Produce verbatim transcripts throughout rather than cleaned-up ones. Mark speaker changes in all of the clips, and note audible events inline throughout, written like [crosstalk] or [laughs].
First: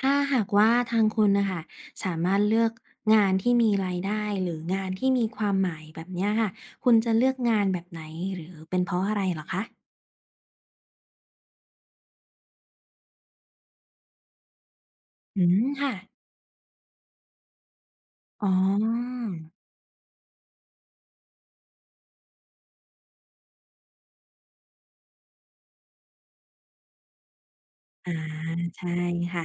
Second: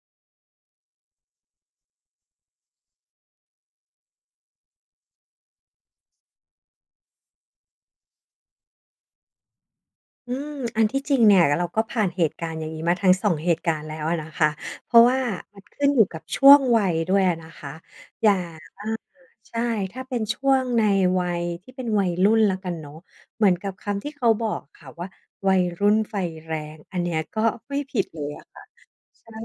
Speaker 1: ถ้าหากว่าทางคุณนะคะสามารถเลือกงานที่มีรายได้หรืองานที่มีความหมายแบบเนี้ยค่ะคุณจะเลือกงานแบบไหนหรือเป็นเพราะอะไรเหรอคะ
Speaker 2: อืมอันที่จริงเนี่ยเราก็ผ่านเหตุการณ์อย่างนี้มาทั้งสองเหตุการณ์แล้วอะนะคะเพราะว่า
Speaker 1: อื
Speaker 2: มัน
Speaker 1: ม
Speaker 2: ขึ้น
Speaker 1: ค่ะ
Speaker 2: อยู่กับช่วงวัยด้วยอะนะคะอย่า
Speaker 1: อ๋
Speaker 2: ง
Speaker 1: อ
Speaker 2: ใช่ถ้าเป็นช่วงในวัยที่เป็นวัยรุ่นแล้วกันเนาะเหมือนกับคำที่เขาบอกค่ะว่าวัยรุ่นไฟแรงอันเนี้ยก็ไม่ผิดเลยอะ
Speaker 1: อา
Speaker 2: ค่ะ
Speaker 1: ใช่
Speaker 2: ใช่
Speaker 1: ค่ะ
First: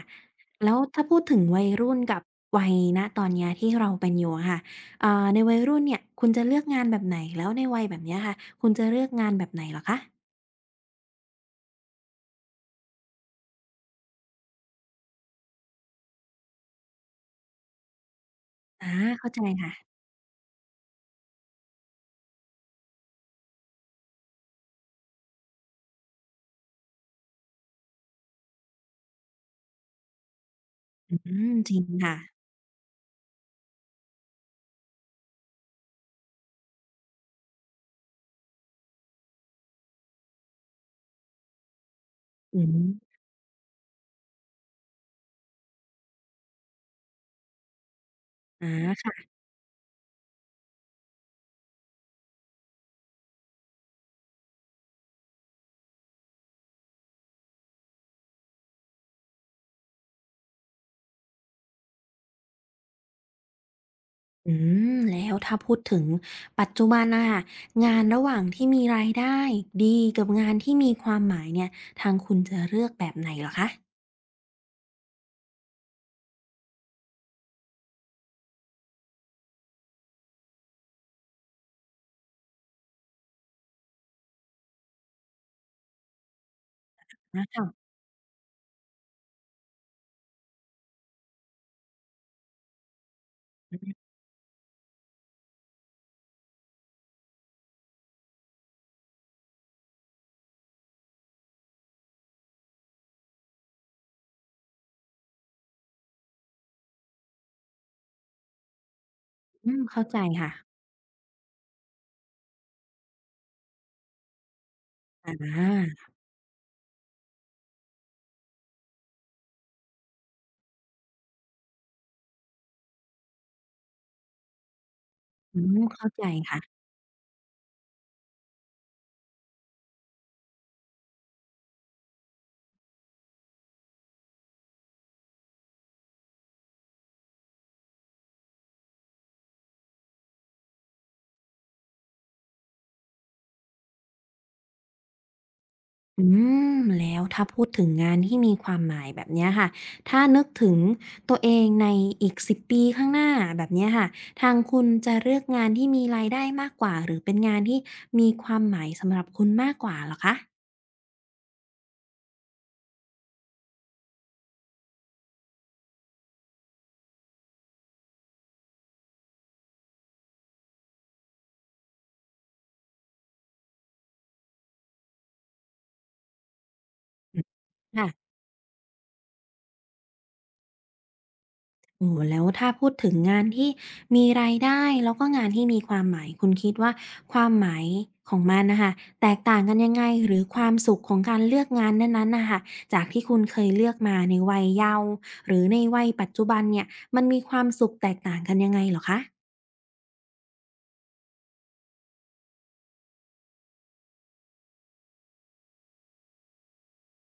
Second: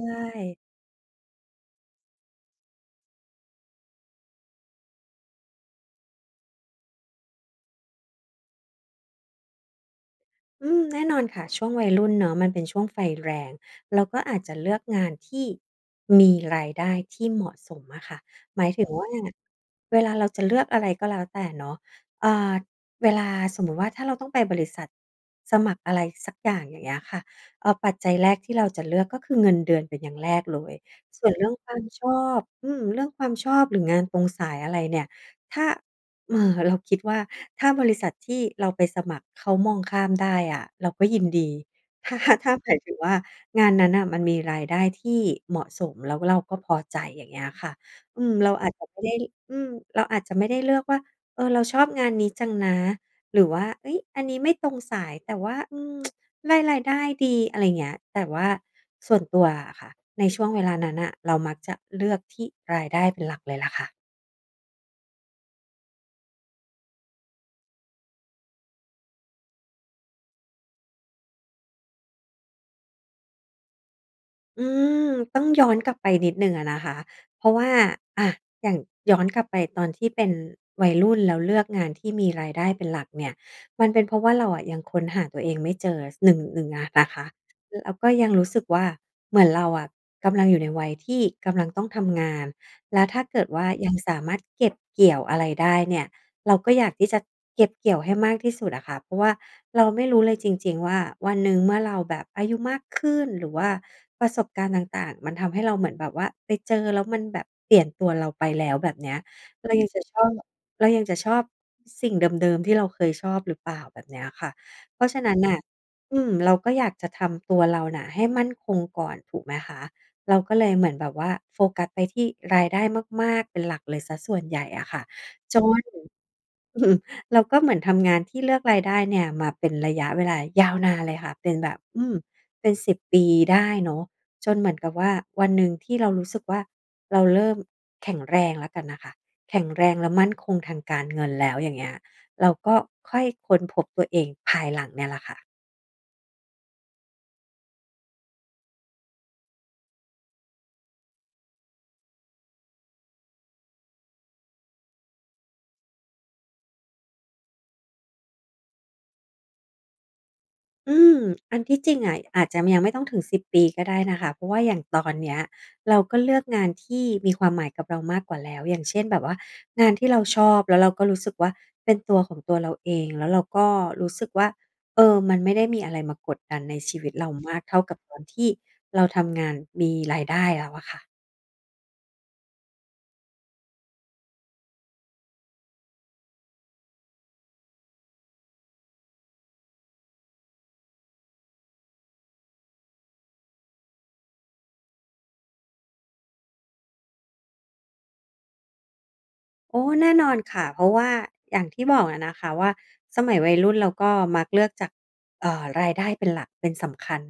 Speaker 1: แล้วถ้าพูดถึงวัยรุ่นกับวัยณตอนเนี้ยที่เราเป็นอยู่อะค่ะเอ่อในวัยรุ่นเนี่ยคุณจะเลือกงานแบบไหนแล้วในวัยแบบเนี้ยค่ะคุณจะเลือกงานแบบไหนเหรอคะ
Speaker 2: อืมแน่นอนค่ะช่วงวัยรุ่นเนาะมันเป็นช่วงไฟแรงเราก็อาจจะเลือกงานที่มีรายได้ที่เหมาะสมอะค่ะหมายถึง
Speaker 1: อา
Speaker 2: ว่า
Speaker 1: เข้าใจค่ะ
Speaker 2: เวลาเราจะเลือกอะไรก็แล้วแต่เนาะอ่าเวลาสมมุติว่าถ้าเราต้องไปบริษัทสมัครอะไรสักอย่างอย่างเงี้ยค่ะเอ่อปัจจัยแรกที่เราจะเลือกก็คือเงินเดือนเป็นอย่างแรกเลย
Speaker 1: อื
Speaker 2: ส่วนเรื่อง
Speaker 1: ม
Speaker 2: ค
Speaker 1: จ
Speaker 2: วา
Speaker 1: ริง
Speaker 2: มชอ
Speaker 1: ค่ะ
Speaker 2: บอืมเรื่องความชอบหรืองานตรงสายอะไรเนี่ยถ้า เออเราคิดว่าถ้าบริษัทที่เราไปสมัครเขามองข้ามได้อะเราก็ยินดี [laughs] ถ้าถ้า
Speaker 1: อื
Speaker 2: หมา
Speaker 1: ม
Speaker 2: ยถึงว่างานนั้นน่ะมันมีรายได้ที่เหมาะสมแล้วเราก็พอใจอย่างเงี้ยค่ะอืมเรา
Speaker 1: อ
Speaker 2: อาจจะไม่ได้
Speaker 1: า
Speaker 2: อืมเราอาจจะไม่ได้เลือกว่าเออเราชอบงานนี้จังนะหรือว่าเฮ้ยอันนี้ไม่ตรงสายแต่ว่าอืมได้รายได้ดีอะไรเงี้ยแต่ว่าส่วนตัวอะค่ะในช่วงเวลานั้นน่ะเรามักจะเลือกที่รายได้เป็นหลักเลยล่ะค่ะ
Speaker 1: อืมแล้วถ้าพูดถึงปัจจุบันนะคะงานระหว่างที่มีรายได้ดีกับงานที่มีความหมายเนี่ยทางคุณจะเลือกแบบไหนเหรอคะ
Speaker 2: อืมต้องย้อนกลับไปนิดหนึ่งอะนะคะ เพราะว่าอะอย่างย้อนกลับไปตอนที่เป็นวัยรุ่นแล้วเลือกงานที่มีรายได้เป็นหลักเนี่ยมันเป็นเพราะว่าเราอะยังค้นหาตัวเองไม่เจอหนึ่งหนึ่งอะนะคะ
Speaker 1: อะค่ะ
Speaker 2: แล้วก็ยังรู้สึกว่าเหมือนเราอะกำลังอยู่ในวัยที่กำลังต้องทำงานแล้วถ้าเกิดว่ายังสามารถเก็บเกี่ยวอะไรได้เนี่ย เราก็อยากที่จะเก็บเกี่ยวให้มากที่สุดอะค่ะเพราะว่าเราไม่รู้เลยจริงๆว่าวันหนึ่งเมื่อเราแบบอายุมากขึ้นหรือว่าประสบการณ์ต่างๆมันทำให้เราเหมือนแบบว่าไปเจอแล้วมันแบบเปลี่ยนตัวเราไปแล้วแบบเนี้ย
Speaker 1: อื
Speaker 2: เรา
Speaker 1: ม
Speaker 2: ยังจะ
Speaker 1: เข้า
Speaker 2: ช
Speaker 1: ใจ
Speaker 2: อบ
Speaker 1: ค่ะ
Speaker 2: เรายังจะชอบสิ่งเดิมๆที่เราเคยชอบหรือเปล่าแบบเนี้ยค่ะเพราะฉะ
Speaker 1: อ
Speaker 2: นั้นน่ะ
Speaker 1: า
Speaker 2: อืมเราก็อยากจะทำตัวเราน่ะให้มั่นคงก่อนถูกไหมคะเราก็เลยเหมือนแบบว่าโฟกัสไปที่รายได้มากๆเป็นหลักเลยเสียส่วนใหญ่อะค่ะ จ
Speaker 1: อืม
Speaker 2: น [laughs]
Speaker 1: เข้าใจค่ะ
Speaker 2: อืมเราก็เหมือนทำงานที่เลือกรายได้เนี่ยมาเป็นระยะเวลายาวนานเลยค่ะเป็นแบบอืมเป็นสิบปีได้เนาะจนเหมือนกับว่าวันหนึ่งที่เรารู้สึกว่าเราเริ่มแข็งแรงแล้วกันน่ะค่ะแข็งแรงและมั่นคงทางการเงินแล้วอย่างเงี้ยเราก็ค่อยค้นพบตัวเองภายหลังเนี่ยแหละค่ะ
Speaker 1: อืมแล้วถ้าพูดถึงงานที่มีความหมายแบบเนี้ยค่ะถ้านึกถึงตัวเองในอีกสิบปีข้างหน้าแบบเนี้ยค่ะทางคุณจะเลือกงานที่มีรายได้มากกว่าหรือเป็นงานที่มีความหมายสำหรับคุณมากกว่าเหรอคะ
Speaker 2: อืมอันที่จริงอะอาจจะยังไม่ต้องถึงสิบปีก็ได้นะคะเพราะว่าอย่างตอนเนี้ยเราก็เลือกงานที่มีความหมายกับเรามากกว่าแล้วอย่างเช่นแบบว่างานที่เราชอบแล้วเราก็รู้สึกว่าเป็นตัวของตัวเราเองแล้วเราก็รู้สึกว่าเออมันไม่ได้มีอะไรมากดดันในชีวิตเรา
Speaker 1: อืม
Speaker 2: มากเท่ากับ
Speaker 1: ค่ะ
Speaker 2: ตอนที่เราทำงานมีรายได้แล้วอะค่ะ
Speaker 1: โอ้โฮแล้วถ้าพูดถึงงานที่มีรายได้แล้วก็งานที่มีความหมาย คุณคิดว่าความหมายของมันน่ะค่ะแตกต่างกันยังไงหรือความสุขของการเลือกงานนั้นๆน่ะค่ะจากที่คุณเคยเลือกมาในวัยเยาว์หรือในวัยปัจจุบันเนี่ยมันมีความสุขแตกต่างกันยังไงเหรอคะ
Speaker 2: โอ้แน่นอนค่ะเพราะว่าอย่างที่บอกอะนะคะว่าสมัยวัยรุ่นเราก็มักเลือกจากเอ่อรายได้เป็นหลักเป็นสำคัญ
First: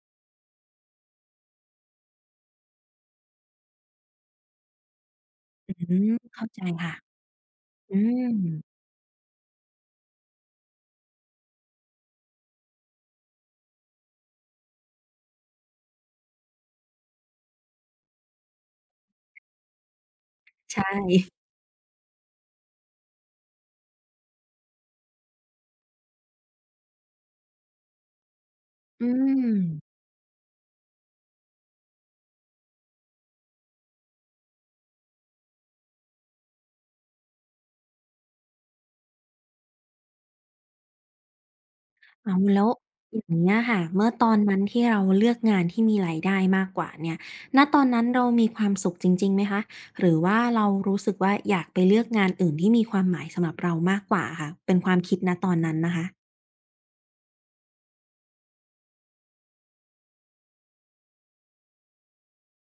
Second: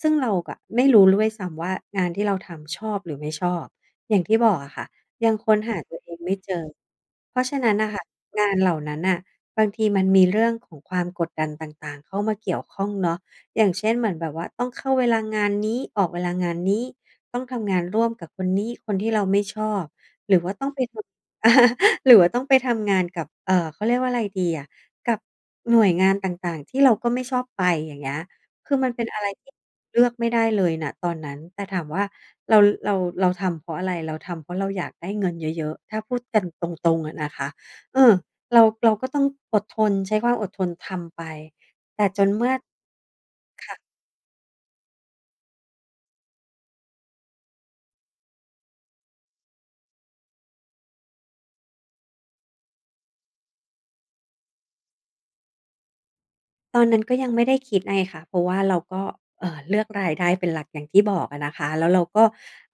Speaker 2: ซึ่งเรากะไม่รู้ด้วยซ้ำว่างานที่เราทำชอบหรือไม่ชอบอย่างที่บอกอะค่ะยังค้นหา
Speaker 1: อื
Speaker 2: ตัวเอ
Speaker 1: ม
Speaker 2: งไม่
Speaker 1: เข้า
Speaker 2: เจ
Speaker 1: ใจ
Speaker 2: อ
Speaker 1: ค่ะ
Speaker 2: เพราะฉะนั้นน่ะ
Speaker 1: อื
Speaker 2: ค่ะ
Speaker 1: ม
Speaker 2: งานเหล่านั้นน่ะบางทีมันมีเรื่องของความกดดันต่างๆเข้ามาเกี่ยวข้องเนาะอย่างเช่นเหมือนแบบว่าต้องเข้าเวลางานนี้ออกเวลางานนี้ต้องทำงานร่วมกับคนนี้คนที่เราไม่ชอบหรือว่าต้องไป
Speaker 1: ใช่
Speaker 2: ทำ [laughs] หรือว่าต้องไปทำงานกับเอ่อเขาเรียกว่าอะไรดีอะกับหน่วยงานต่างๆ ที่เราก็ไม่ชอบไปอย่างเงี้ยคือมันเป็
Speaker 1: อื
Speaker 2: นอะไรที่
Speaker 1: ม
Speaker 2: เลือกไม่ได้เลยนะตอนนั้น แต่ถามว่าเราเราเราทำเพราะอะไร เราทำเพราะเราอยากได้เงินเยอะๆ ถ้าพูดกันตรงๆอะนะคะเออเราเราก็ต้องอดทนใช้ความอดทนทำไป แต่จน
Speaker 1: อ้าว
Speaker 2: เมื่อ
Speaker 1: แล้วอย่างเงี้ยค่ะ
Speaker 2: ค
Speaker 1: เมื่อตอนนั้นที่เราเลือกงานที่มีรายได้มากกว่าเนี่ยณตอนนั้นเรามีความสุขจริงๆไหมคะหรือว่าเรารู้สึกว่าอยากไปเลือกงานอื่นที่มีความหมายสำหรับเรามากกว่าอะค่ะเป็นความคิดณตอนนั้นนะคะ
Speaker 2: ตอนนั้นก็ยังไม่ได้คิดไงค่ะเพราะว่าเราก็เอ่อเลือกรายได้เป็นหลักอย่างที่บอกอะนะคะแล้วเราก็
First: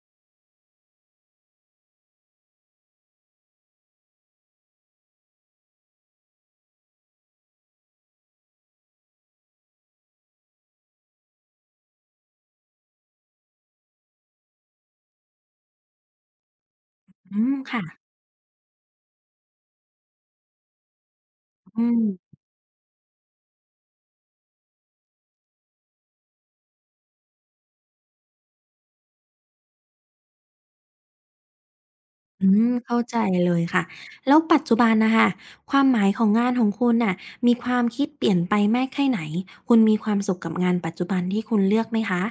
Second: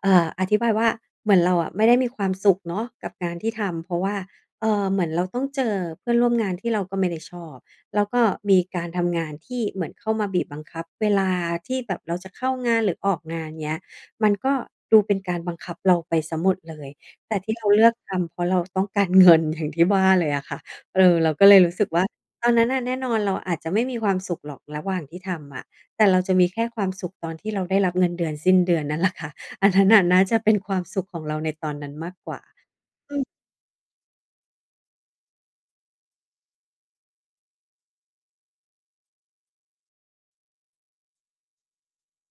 Speaker 2: เอ่ออธิบายว่าเหมือนเราอะไม่ได้มีความสุขเนาะกับงานที่ทำเพราะว่าเอ่อเหมือนเราต้องเจอเพื่อนร่วมงานที่เราก็ไม่ได้ชอบแล้วก็มีการทำงานที่เหมือนเข้ามาบีบบังคับเวลาที่แบบเราจะเข้างานหรือออกงานเงี้ยมันก็ดูเป็นการบังคับเราไปเสียหมดเลย
Speaker 1: อื
Speaker 2: แต่
Speaker 1: ม
Speaker 2: ที่เราเลือก
Speaker 1: ค่ะ
Speaker 2: ทำเพราะเราต้องการเงินอย่างที่ว่าเลยอะค่ะเออเราก็เลยรู้
Speaker 1: อื
Speaker 2: สึก
Speaker 1: ม
Speaker 2: ว่า ตอนนั้นน่ะแน่นอนเราอาจจะไม่มีความสุขหรอกระหว่างที่ทำอะแต่เราจะมีแค่ความสุขตอนที่เราได้รับเงินเดือนสิ้นเดือนนั่นแหละค่ะ [laughs] อันนั้นน่ะน่าจะเป็นความสุขของเราในตอนนั้นมากกว่า
Speaker 1: อืมเข้า
Speaker 2: อื
Speaker 1: ใจ
Speaker 2: ม
Speaker 1: เลยค่ะแล้วปัจจุบันน่ะค่ะความหมายของงานของคุณน่ะมีความคิดเปลี่ยนไปมากแค่ไหนคุณมีความสุขกับงานปัจจุบันที่คุณเลือกไหมคะ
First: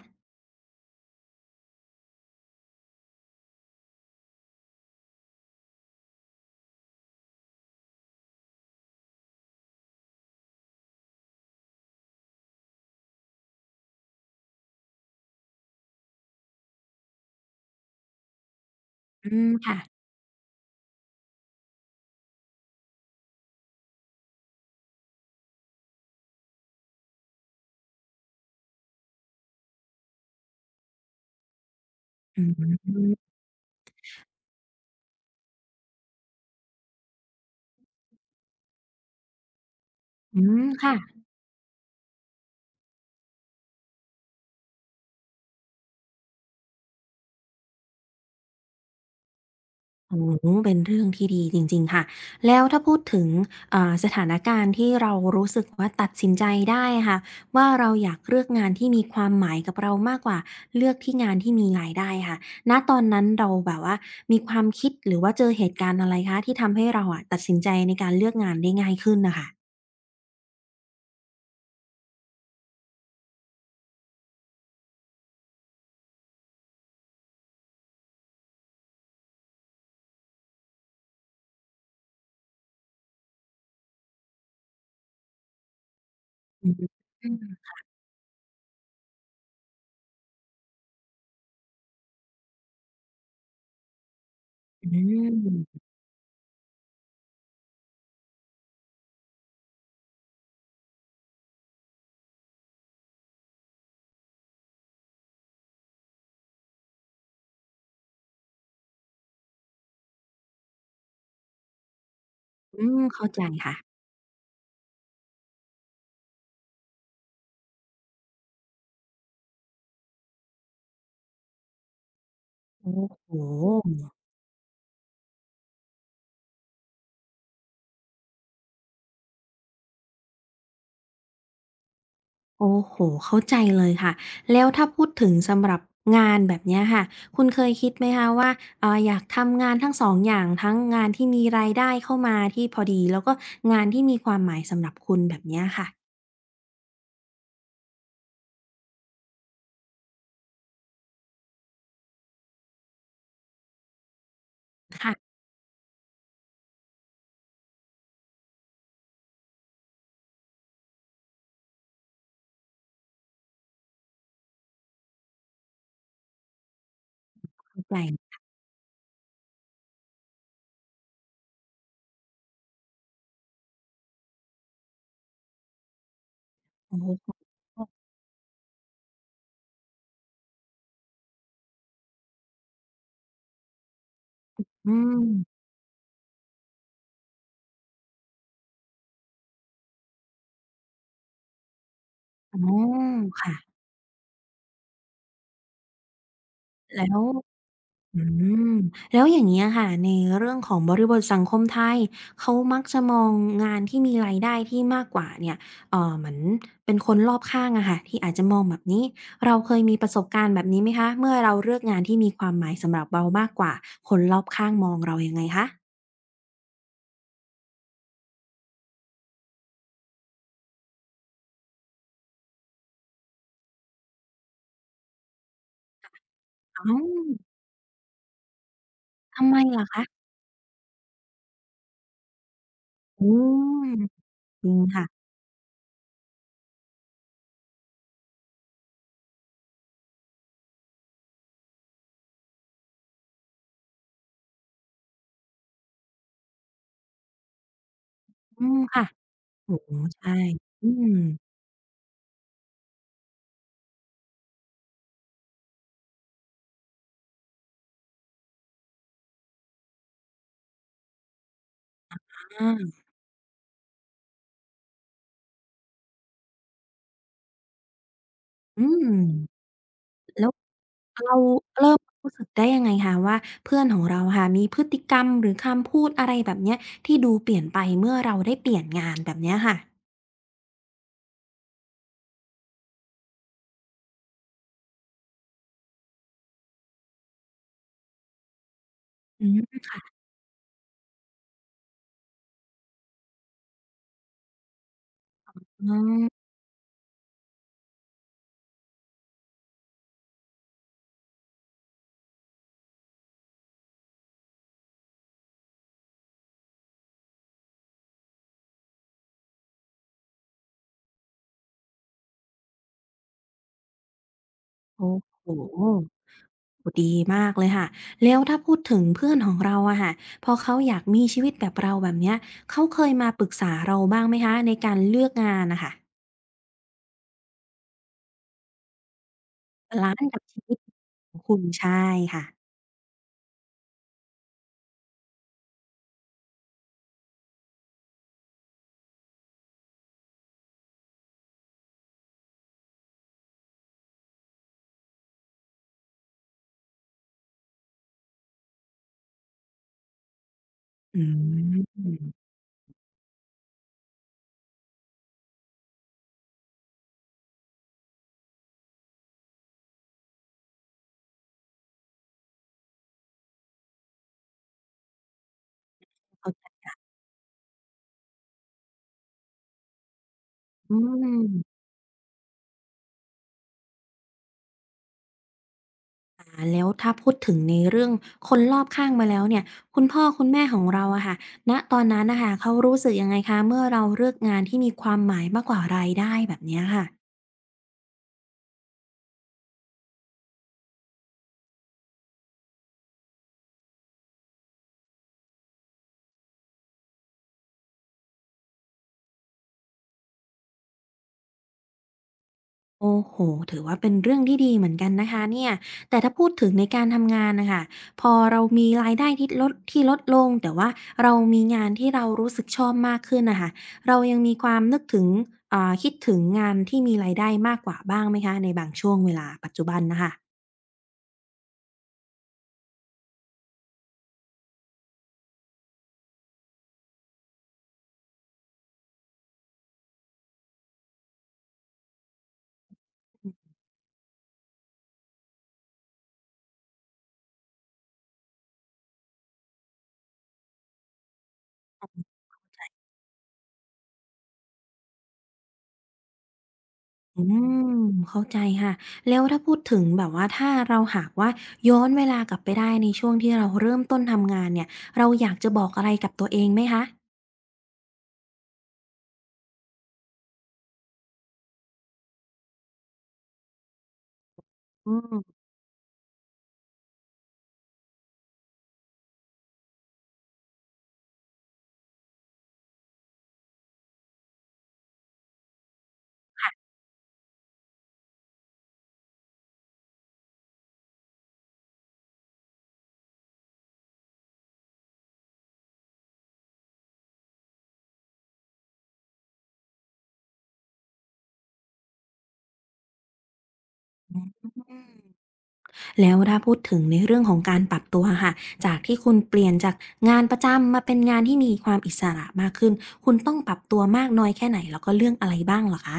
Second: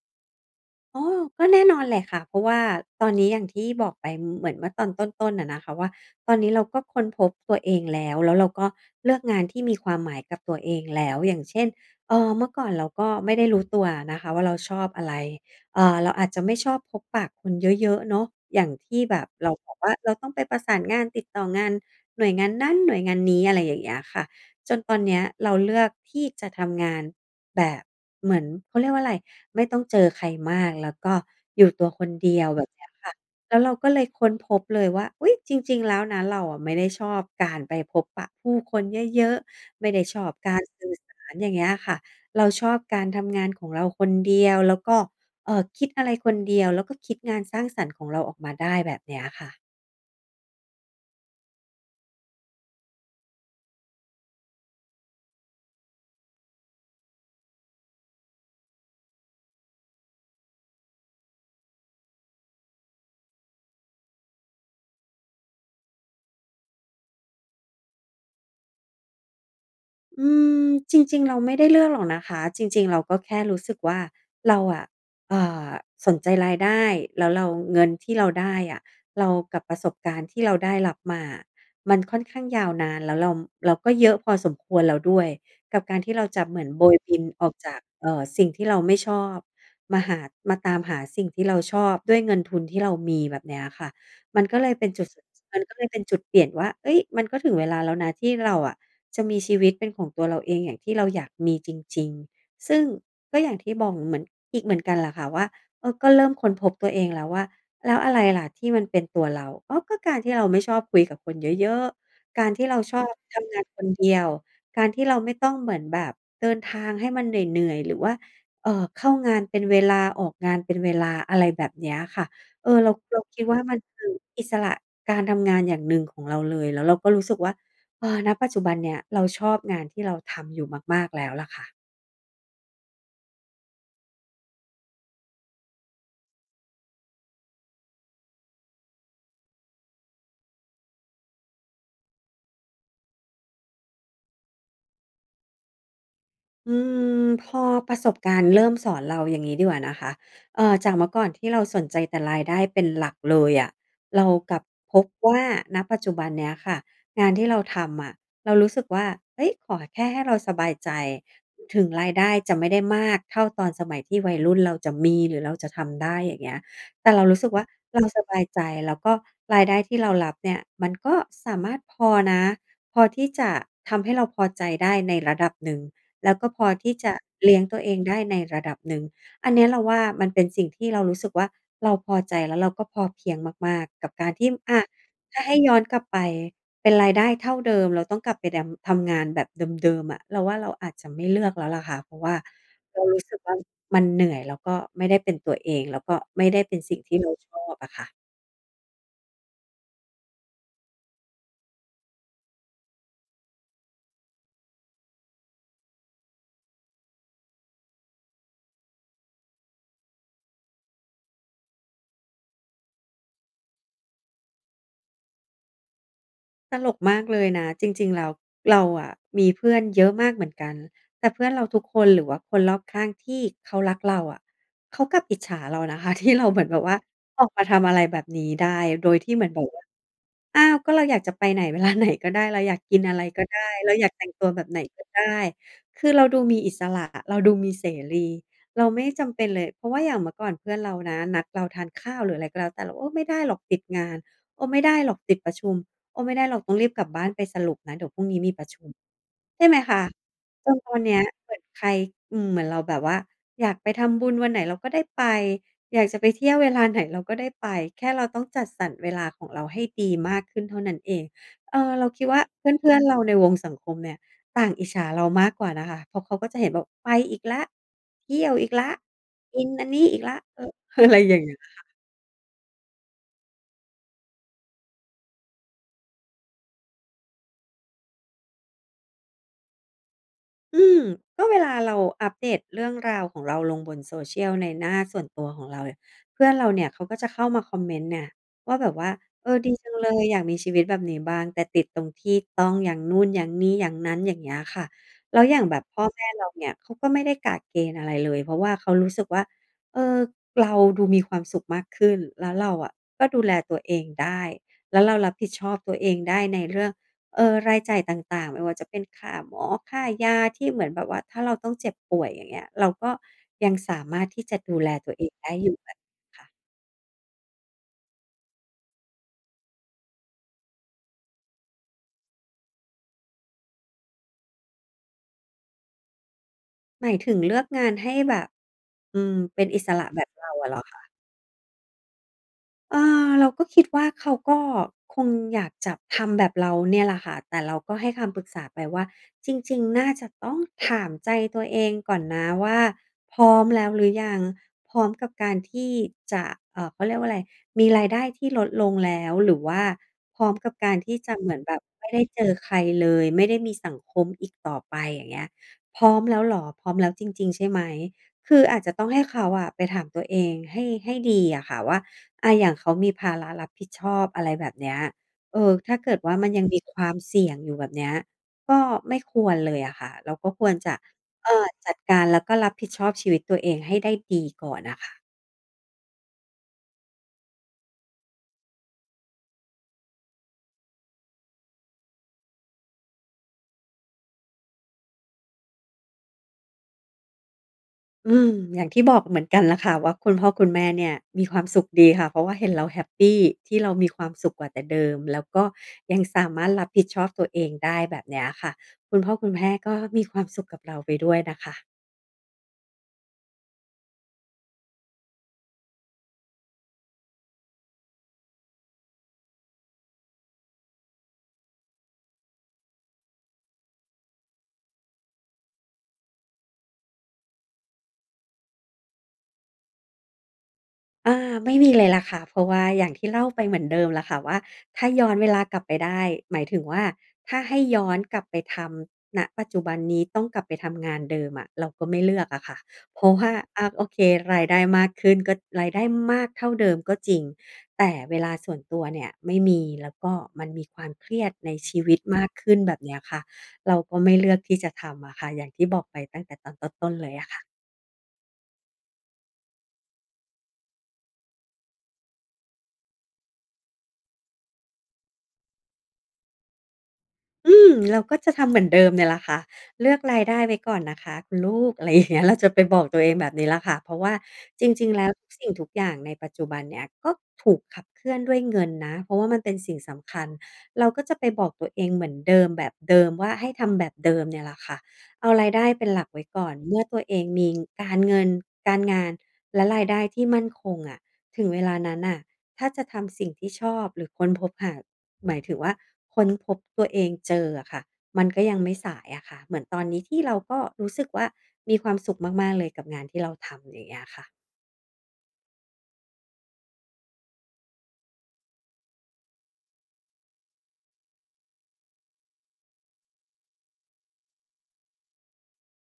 Speaker 2: อ๋อก็แน่นอนแหละค่ะเพราะว่าตอนนี้อย่างที่บอกไปเหมือนเมื่อตอนต้นๆอะนะคะว่าตอนนี้เราก็ค้นพบตัวเองแล้วแล้วเราก็เลือกงานที่มีความหมายกับตัวเองแล้วอย่างเช่นเออเมื่อก่อนเราก็ไม่ได้รู้ตัวนะคะว่าเราชอบอะไรเออเราอาจจะไม่ชอบพบปะคนเยอะๆเนาะอย่างที่แบบ
Speaker 1: อืม
Speaker 2: เราบอ
Speaker 1: ค่ะ
Speaker 2: กว่าเราต้องไปประสานงานติดต่องานหน่วยงานนั้นหน่วยงานนี้อะไรอย่างเงี้ยค่ะจนตอนเนี้ยเราเลือกที่จะทำงานแบบเหมือนเขาเรียกว่าอะไร ไม่ต้องเจอใครมากแล้วก็อยู่ตัวคนเดี
Speaker 1: อื
Speaker 2: ยวแบบเนี้
Speaker 1: ม
Speaker 2: ยค่ะแล้วเราก็เลยค้นพบเลยว่าอุ๊ยจริงๆแล้วนะเราอะไม่ได้ชอบการไปพบปะผู้คนเยอะๆไม่ได้ชอบ
Speaker 1: อื
Speaker 2: การ
Speaker 1: ม
Speaker 2: สื่
Speaker 1: ค่ะ
Speaker 2: อสารอย่างเงี้ยค่ะเราชอบการทำงานของเราคนเดียวแล้วก็เอ่อคิดอะไรคนเดียวแล้วก็คิดงานสร้างสรรค์ของเราออกมาได้แบบเนี้ยค่ะ
Speaker 1: โอ๋อเป็นเรื่องที่ดีจริงๆค่ะแล้วถ้าพูดถึงอ่าสถานการณ์ที่เรารู้สึกว่าตัดสินใจได้อะค่ะว่าเราอยากเลือกงานที่มีความหมายกับเรามากกว่าเลือกที่งานที่มีรายได้ค่ะณตอนนั้นเราแบบว่ามีความคิดหรือว่าเจอเหตุการณ์อะไรคะที่ทำให้เราอะตัดสินใจในการเลือกงานได้ง่ายขึ้นน่ะค่ะ
Speaker 2: อืมจริงๆเราไม่ได้เลือกหรอกนะคะจริงๆเราก็แค่รู้สึกว่าเราอะเอ่อสนใจรายได้แล้วเราเงินที่เราได้อะเรากับประสบการณ์ที่เราได้รับมาอะมันค่อนข้างยาวนานแล้วเราเราก็เยอะพอสมควรแล้วด้วยกับการที่เราจะเหมือน
Speaker 1: อือ
Speaker 2: โบ
Speaker 1: ฮึ
Speaker 2: ยบิน
Speaker 1: อืม
Speaker 2: ออกจากเอ่อสิ่งที่เราไม่ชอบมาหามาตามหาสิ่งที่เราชอบด้วยเงินทุนที่เรามีแบบเนี้ยค่ะมันก็เลยเป็นจุดส
Speaker 1: อ
Speaker 2: มันก็เลยเป็นจุดเปลี่ยนว่าเฮ้ยมันก็ถึงเวลาแล้วนะที่เราอะ จะมีชีวิตเป็นของตัวเราเองอย่างที่เราอยากมีจริงๆซึ่งก็อย่างที่บอกเหมือนอีกเหมือนกันล่ะค่ะว่าเออก็เริ่มค้นพบตัวเองแล้วว่าแล้วอะไรล่ะที่มันเป็นตัวเราอ๋อก็การที่เราไม่ชอบคุยกับคนเยอะๆการที่เรา
Speaker 1: ื
Speaker 2: ช
Speaker 1: ม
Speaker 2: อบ
Speaker 1: เข้าใจ
Speaker 2: ทำงาน
Speaker 1: ค่ะ
Speaker 2: คนเดียวการที่เราไม่ต้องเหมือนแบบเดินทางให้มันเหนื่อยๆ หรือว่าเอ่อเข้างานเป็นเวลาออกงานเป็นเวลาอะไรแบบเนี้ยค่ะเออ
Speaker 1: โอ้
Speaker 2: เราเรา
Speaker 1: โฮ
Speaker 2: คิดว่ามันคืออิสระการทำงานอย่างหนึ่งของเราเลยแล้วเราก็รู้สึกว่า เออณปัจจุบันเนี่ยเราชอบงานที่เราทำอยู่มากๆแล้วล่ะค่ะ
Speaker 1: โอ้โห เข้าใจเลยค่ะแล้วถ้าพูดถึงสำหรับงานแบบเนี้ยค่ะคุณเคยคิดไหมคะว่าเอ่ออยากทำงานทั้งสองอย่างทั้งงานที่มีรายได้เข้ามาที่พอดีแล้วก็งานที่มีความหมายสำหรับคุณแบบเนี้ยค่ะ
Speaker 2: อืมพอประสบการณ์เริ่มสอนเราอย่างนี้ดีกว่านะคะเอ่อจากเมื่อก่อนที่เราสนใจแต่รายได้เป็นหลักเลยอะเรากลับพบ
Speaker 1: ค่ะ
Speaker 2: ว่าณปัจจุบันเนี้ยค่ะงานที่เราทำอะเรารู้สึกว่าเฮ้ยขอแค่ให้เราสบายใจถึงรายได้จะไม่ได้มากเท่าตอนสมัยที่วัยรุ่นเราจะมีหรือเราจะทำได้อย่างเงี้ยแต่เรารู้สึกว่า
Speaker 1: เข้าใจ
Speaker 2: เราสบายใจแล้วก็รายได้ที่เรารับเนี่ยมันก็สามารถพอนะพอที่จะทำให้เราพอใจได้ในระดับหนึ่ง แล้วก็พอที่
Speaker 1: โอ้โห
Speaker 2: จะเลี้ยงตัวเองได้ในระดับหนึ่ง อันเนี้ยเราว่ามันเป็นสิ่งที่เรารู้สึกว่าเราพอใจแล้วเราก็พอเพียงมากๆกับการที่อา
Speaker 1: อื
Speaker 2: ถ้าให้
Speaker 1: ม
Speaker 2: ย้อนกลับไปเป็นรายได้เท่าเดิมเราต้องกลับไปดำทำงานแบบเดิมๆอะเราว่าเราอาจจะไม่เลือกแล้วล่ะค่ะเพราะว่า
Speaker 1: อ๋อ
Speaker 2: เรารู้สึก
Speaker 1: ค่ะ
Speaker 2: ว่ามันเหนื่อยแล้วก็ไม่ได้เป็นตัวเองแล้วก็ไม่ได้เป็นสิ่ง
Speaker 1: แล้
Speaker 2: ที่
Speaker 1: ว
Speaker 2: เราชอบอะค่ะ
Speaker 1: อืมแล้วอย่างเงี้ยค่ะในเรื่องของบริบทสังคมไทยเขามักจะมองงานที่มีรายได้ที่มากกว่าเนี่ยเอ่อเหมือนเป็นคนรอบข้างอะค่ะที่อาจจะมองแบบนี้เราเคยมีประสบการณ์แบบนี้ไหมคะเมื่อเราเลือกงานที่มีความหมายสำหรับเรามากกว่าคนรอบข้างมองเรายังไงคะ
Speaker 2: ตลกมากเลยนะจริงๆแล้วเราอะมีเพื่อนเยอะมากเหมือนกันแต่เพื่อนเราทุกคนหรือว่าคนรอบข้างที่เขารักเราอะเขากลับอิจฉาเรานะคะ [laughs] ที่เราเหมือนแบบ
Speaker 1: อ้า
Speaker 2: ว่า
Speaker 1: ว
Speaker 2: ออกมาทำอะไรแบบนี้ได้โดยที่เห
Speaker 1: ทำ
Speaker 2: มือน
Speaker 1: ไม
Speaker 2: แบบ
Speaker 1: เหร
Speaker 2: ว่า
Speaker 1: อคะ
Speaker 2: อ้าวก็เราอยากจะไปไหนเวลาไหนก็ได้เราอยากกินอะไร
Speaker 1: อื
Speaker 2: ก็ได้
Speaker 1: ม
Speaker 2: เราอยากแต่งตัวแบ
Speaker 1: จ
Speaker 2: บ
Speaker 1: ริ
Speaker 2: ไห
Speaker 1: ง
Speaker 2: นก็
Speaker 1: ค่ะ
Speaker 2: ได้คือเราดูมีอิสระเราดูมีเสรีเราไม่จำเป็นเลยเพราะว่าอย่างเมื่อก่อนเพื่อนเรานะนัดเราทานข้าวหรืออะไรก็แล้วแต่เราโอ้ไม่ได้หรอกติดงานโอ้ไม่ได้หรอกติดประชุม โอ้ไม่ได้หรอกต้องรีบกลับบ้านไปสรุปนะเดี๋ยวพรุ่งนี้มีป
Speaker 1: อื
Speaker 2: ระ
Speaker 1: ม
Speaker 2: ชุม
Speaker 1: ค่ะ
Speaker 2: ใช่
Speaker 1: โอ้
Speaker 2: ไหม
Speaker 1: โฮ
Speaker 2: คะ
Speaker 1: ใช่
Speaker 2: จน
Speaker 1: อื
Speaker 2: ตอน
Speaker 1: ม
Speaker 2: เนี้ยเหมือนใครอืมเหมือนเราแบบว่าอยากไปทำบุญวันไหนเราก็ได้ไปอยากจะไปเที่ยวเวลาไหนเราก็ได้ไปแค่เราต้องจัดสรรเวลาของเราให้ดีมากขึ้นเท่านั้นเองเออเราคิดว่าเพ
Speaker 1: อา
Speaker 2: ื่อนๆเราในวงสังคมเนี่ยต่างอิจฉาเรามากกว่านะคะเพราะเขาก็จะเห็นแบบไปอีกแล้วเที่ยวอีก
Speaker 1: อื
Speaker 2: แล้ว
Speaker 1: ม
Speaker 2: กินอันนี้อีกแล้ว
Speaker 1: แล้ว
Speaker 2: เออ [laughs] อะไรอ
Speaker 1: เรา
Speaker 2: ย่างเงี้ย
Speaker 1: เริ่มรู้สึกได้ยังไงคะว่าเพื่อนของเราค่ะมีพฤติกรรมหรือคำพูดอะไรแบบเนี้ยที่ดูเปลี่ยนไปเมื่อเราได้เปลี่ยนงานแบบเนี้ยค่ะ
Speaker 2: อืมก็เวลาเราอัปเดตเรื่องราวของเราลงบน โซเชียล ในหน้าส่วนตัวของเราเนี่ยเพื่อนเราเนี่ยเขาก็จะเข้ามาคอมเมนต์เนี่ยว่าแบบว่า
Speaker 1: อื
Speaker 2: เออดี
Speaker 1: ม
Speaker 2: จังเลยอยากมีชีวิตแบบนี้บ้างแต่ติดตรงที่ต้องอย่างนู่นอย่างนี้อย่างนั้นอย่างเงี้ยค่ะแล้วอย่างแบบพ่อแม่เราเนี่ยเขาก็ไม่ได้กะเกณฑ์อะไรเลยเพราะว่าเขารู้สึกว่าเออเราดูมีความสุขมากขึ้นแล้วเราอะก็ดูแลตัวเองได้แล้วเรารับผิดชอบตัวเองได้ในเรื่อง เออรายจ่ายต่างๆไม่ว่าจะเป็นค่าหมอค่ายาที่เหมือนแบบว่าถ้าเราต้องเจ็บป่วยอย่างเงี้ยเราก็ยังสามารถที่จะดูแล
Speaker 1: โอ้
Speaker 2: ตัวเองได้อยู่
Speaker 1: โฮ
Speaker 2: แบบนี้ค่ะ
Speaker 1: โอ้ดีมากเลยค่ะแล้วถ้าพูดถึงเพื่อนของเราอะค่ะพอเขาอยากมีชีวิตแบบเราแบบเนี้ยเขาเคยมาปรึกษาเราบ้างไหมคะในการเลือกงานน่ะค่ะ
Speaker 2: หมายถึงเลือกงานให้แบบอืมเป็นอิส
Speaker 1: บา
Speaker 2: ระ
Speaker 1: ลัน
Speaker 2: แบบ
Speaker 1: ซ์กับ
Speaker 2: เรา
Speaker 1: ชี
Speaker 2: อะ
Speaker 1: วิ
Speaker 2: เหร
Speaker 1: ต
Speaker 2: อคะ
Speaker 1: ของคุณใช่ค่ะ
Speaker 2: เออเราก็คิดว่าเขาก็คงอยากจะทำแบบเราเนี่ยแหละค่ะแต่เราก็ให้คำปรึกษาไปว่าจริงๆน่าจะต้องถามใจตัวเองก่อนนะว่าพร้อมแล้วหรือยังพร้อมกับการที่จะเอ่อเขาเรียกว่าอะไรมีรายได้ที่ลดลงแล้วหรือว่าพร้อมกับการที่
Speaker 1: อื
Speaker 2: จะเหมือนแบบไม่ได้เจ
Speaker 1: ม
Speaker 2: อใครเลยไม่ได้มีสังคมอีกต่อไปอย่างเงี้ยพร้อมแล้วเหรอพร้อมแล้วจริงๆใช่ไหมคืออาจจะต้องให้เขาอะไปถามตัวเองให้ให้ดีอะค่ะว่า อาอย่างเขามีภาระรับผิดชอบอะไรแบบเนี้ยเออถ้าเกิดว่ามั
Speaker 1: เข้า
Speaker 2: นยังมี
Speaker 1: ใจ
Speaker 2: ความเสี่ยงอยู่แบบเนี้ยก็ไม่ควรเลยอะค่ะเราก็ควร
Speaker 1: อื
Speaker 2: จะเอ่อ
Speaker 1: ม
Speaker 2: จัดการแล้วก็รับผิดชอบชีวิตตัวเองให้ได้ดีก่อนน่ะค่ะ
Speaker 1: อาแล้วถ้าพูดถึงในเรื่องคนรอบข้างมาแล้วเนี่ยคุณพ่อคุณแม่ของเราอะค่ะณตอนนั้นน่ะค่ะเขารู้สึกยังไงคะเมื่อเราเลือกงานที่มีความหมายมากกว่ารายได้แบบเนี้ยค่ะ
Speaker 2: อืมอย่างที่บอกเหมือนกันล่ะค่ะว่าคุณพ่อคุณแม่เนี่ยมีความสุขดีค่ะเพราะว่าเห็นเราแฮปปีที่เรามีความสุขกว่าแต่เดิมแล้วก็ยังสามารถรับผิดชอบตัวเองได้แบบเนี้ยค่ะคุณพ่อคุณแม่ก็มีความสุขกับเราไปด้วยนะคะ
Speaker 1: โอ้โฮถือว่าเป็นเรื่องที่ดีเหมือนกันนะคะเนี่ยแต่ถ้าพูดถึงในการทำงานน่ะค่ะพอเรามีรายได้ที่ลดที่ลดลงแต่ว่าเรามีงานที่เรารู้สึกชอบมากขึ้นน่ะค่ะเรายังมีความนึกถึงอ่าคิดถึงงานที่มีรายได้มากกว่าบ้างไหมคะในบางช่วงเวลาปัจจุบันน่ะค่ะ
Speaker 2: อาไม่มีเลยล่ะค่ะเพราะว่าอย่างที่เล่าไปเหมือนเดิมล่ะค่ะว่าถ้าย้อนเวลากลับไปได้หมายถึงว่าถ้าให้ย้อนกลับไปทำณปัจจุบันนี้ต้องกลับไปทำงานเดิมอะเราก็ไม่เลือกอะค่ะเพราะว่าอาโอเครายได้มากขึ้นก็รายได้มากเท่าเดิมก็จริงแต่เวลาส่วนตัวเนี่ยไม่มีแล้วก็มันมีความเครียดในชีวิตมากขึ้นแบบเนี้ยค่ะเราก็ไม่เลือกที่จะทำอะค่ะอย่างที่บอกไปตั้งแต่ตอนต้นๆเลย
Speaker 1: อื
Speaker 2: อะค่ะ
Speaker 1: มเข้าใจค่ะแล้วถ้าพูดถึงแบบว่าถ้าเราหากว่าย้อนเวลากลับไปได้ในช่วงที่เราเริ่มต้นทำงานเนี่ยเราอยากจะบอกอะไรกับตัวเองไหมคะ
Speaker 2: อืมเราก็จะทำเหมือนเดิมเนี่ยแหละค่ะเลือกรายได้ไว้ก่อนนะคะคุณลูกอะไรอย่างเงี้ยเราจะไปบอกตัวเองแบบนี้แหละค่ะเพราะว่าจริ
Speaker 1: อื
Speaker 2: งๆแล้วทุก
Speaker 1: ม
Speaker 2: สิ่งทุกอย่างในปัจจุบันเนี่ยก็ถูกขับเคลื่อนด้วยเงินนะเพราะว่ามันเป็นสิ่งสำคัญเราก็จะไปบอกตัวเองเหมือนเดิมแบบเดิมว่าให้ทำแบบเดิมเนี่ยแหละค่ะเอารายได้เป็นหลักไว้ก่อนเมื่อตัวเองมีการเงินการงานและรายได้ที่มั่นคงอะถึงเวลานั้นน่ะ ถ้าจะทำสิ่งที่ชอบหรือค้นพบหาหมายถึงว่าค้นพบตัวเองเจออะค่ะมันก็ยังไม่สายอะค่ะเหมือนตอนนี้ที่เราก็รู้สึกว่ามีความสุขมากๆเลยกับงานที่เราทำอย่างเงี้ยค่ะ
Speaker 1: อืมแล้วถ้าพูดถึงในเรื่องของการปรับตัวค่ะจากที่คุณเปลี่ยนจากงานประจำมาเป็นงานที่มีความอิสระมากขึ้นคุณต้องปรับตัวมากน้อยแค่ไหนแล้วก็เรื่องอะไรบ้างเหรอคะ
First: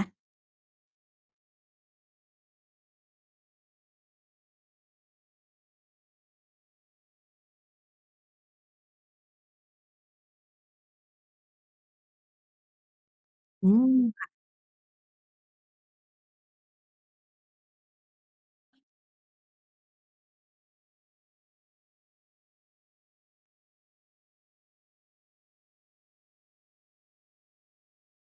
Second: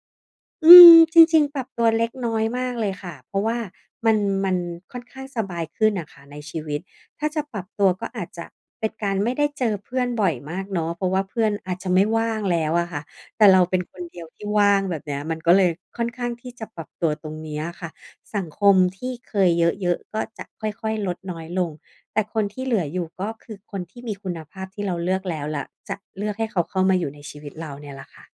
Speaker 2: อืมจริงๆปรับตัวเล็กน้อยมากเลยค่ะเพราะว่ามันมันค่อนข้างสบายขึ้นน่ะค่ะในชีวิตถ้าจะปรับตัวก็อาจจะเป็นการไม่ได้เจอเพื่อนบ่อยมากเนาะเพราะว่าเพื่อนอาจจะไม่ว่างแล้วอะค่ะแต่เรา
Speaker 1: อื
Speaker 2: เป็นค
Speaker 1: ม
Speaker 2: นเดียวที่ว่างแบบเนี้ยมันก็เลยค่อนข้างที่จะปรับตัวตรงเนี้ยอะค่ะสังคมที่เคยเยอะๆก็จะค่อยๆลดน้อยลงแต่คนที่เหลืออยู่ก็คือคนที่มีคุณภาพที่เราเลือกแล้วและจะเลือกให้เขาเข้ามาอยู่ในชีวิตเราเนี่ยแหละค่ะ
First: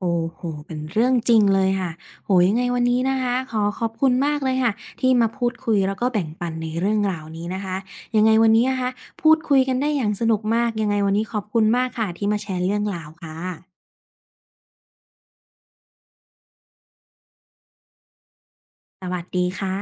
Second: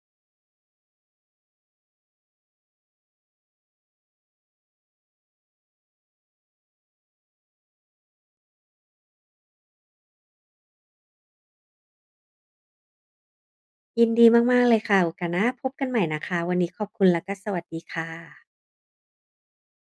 Speaker 1: โอ้โหเป็นเรื่องจริงเลยค่ะโอ้โยังไงวันนี้นะคะขอขอบคุณมากเลยค่ะที่มาพูดคุยแล้วก็แบ่งปันในเรื่องราวนี้นะคะยังไงวันนี้นะคะพูดคุยกันได้อย่างสนุกมากยังไงวันนี้ขอบคุณมากค่ะที่มาแชร์เรื่องราวค่ะ
Speaker 2: ยินดีมากๆเลยค่ะโอกาสหน้าพบกันใหม่นะคะวันนี้ขอบคุณและก็สวัสดีค่ะ
Speaker 1: สวัสดีค่ะ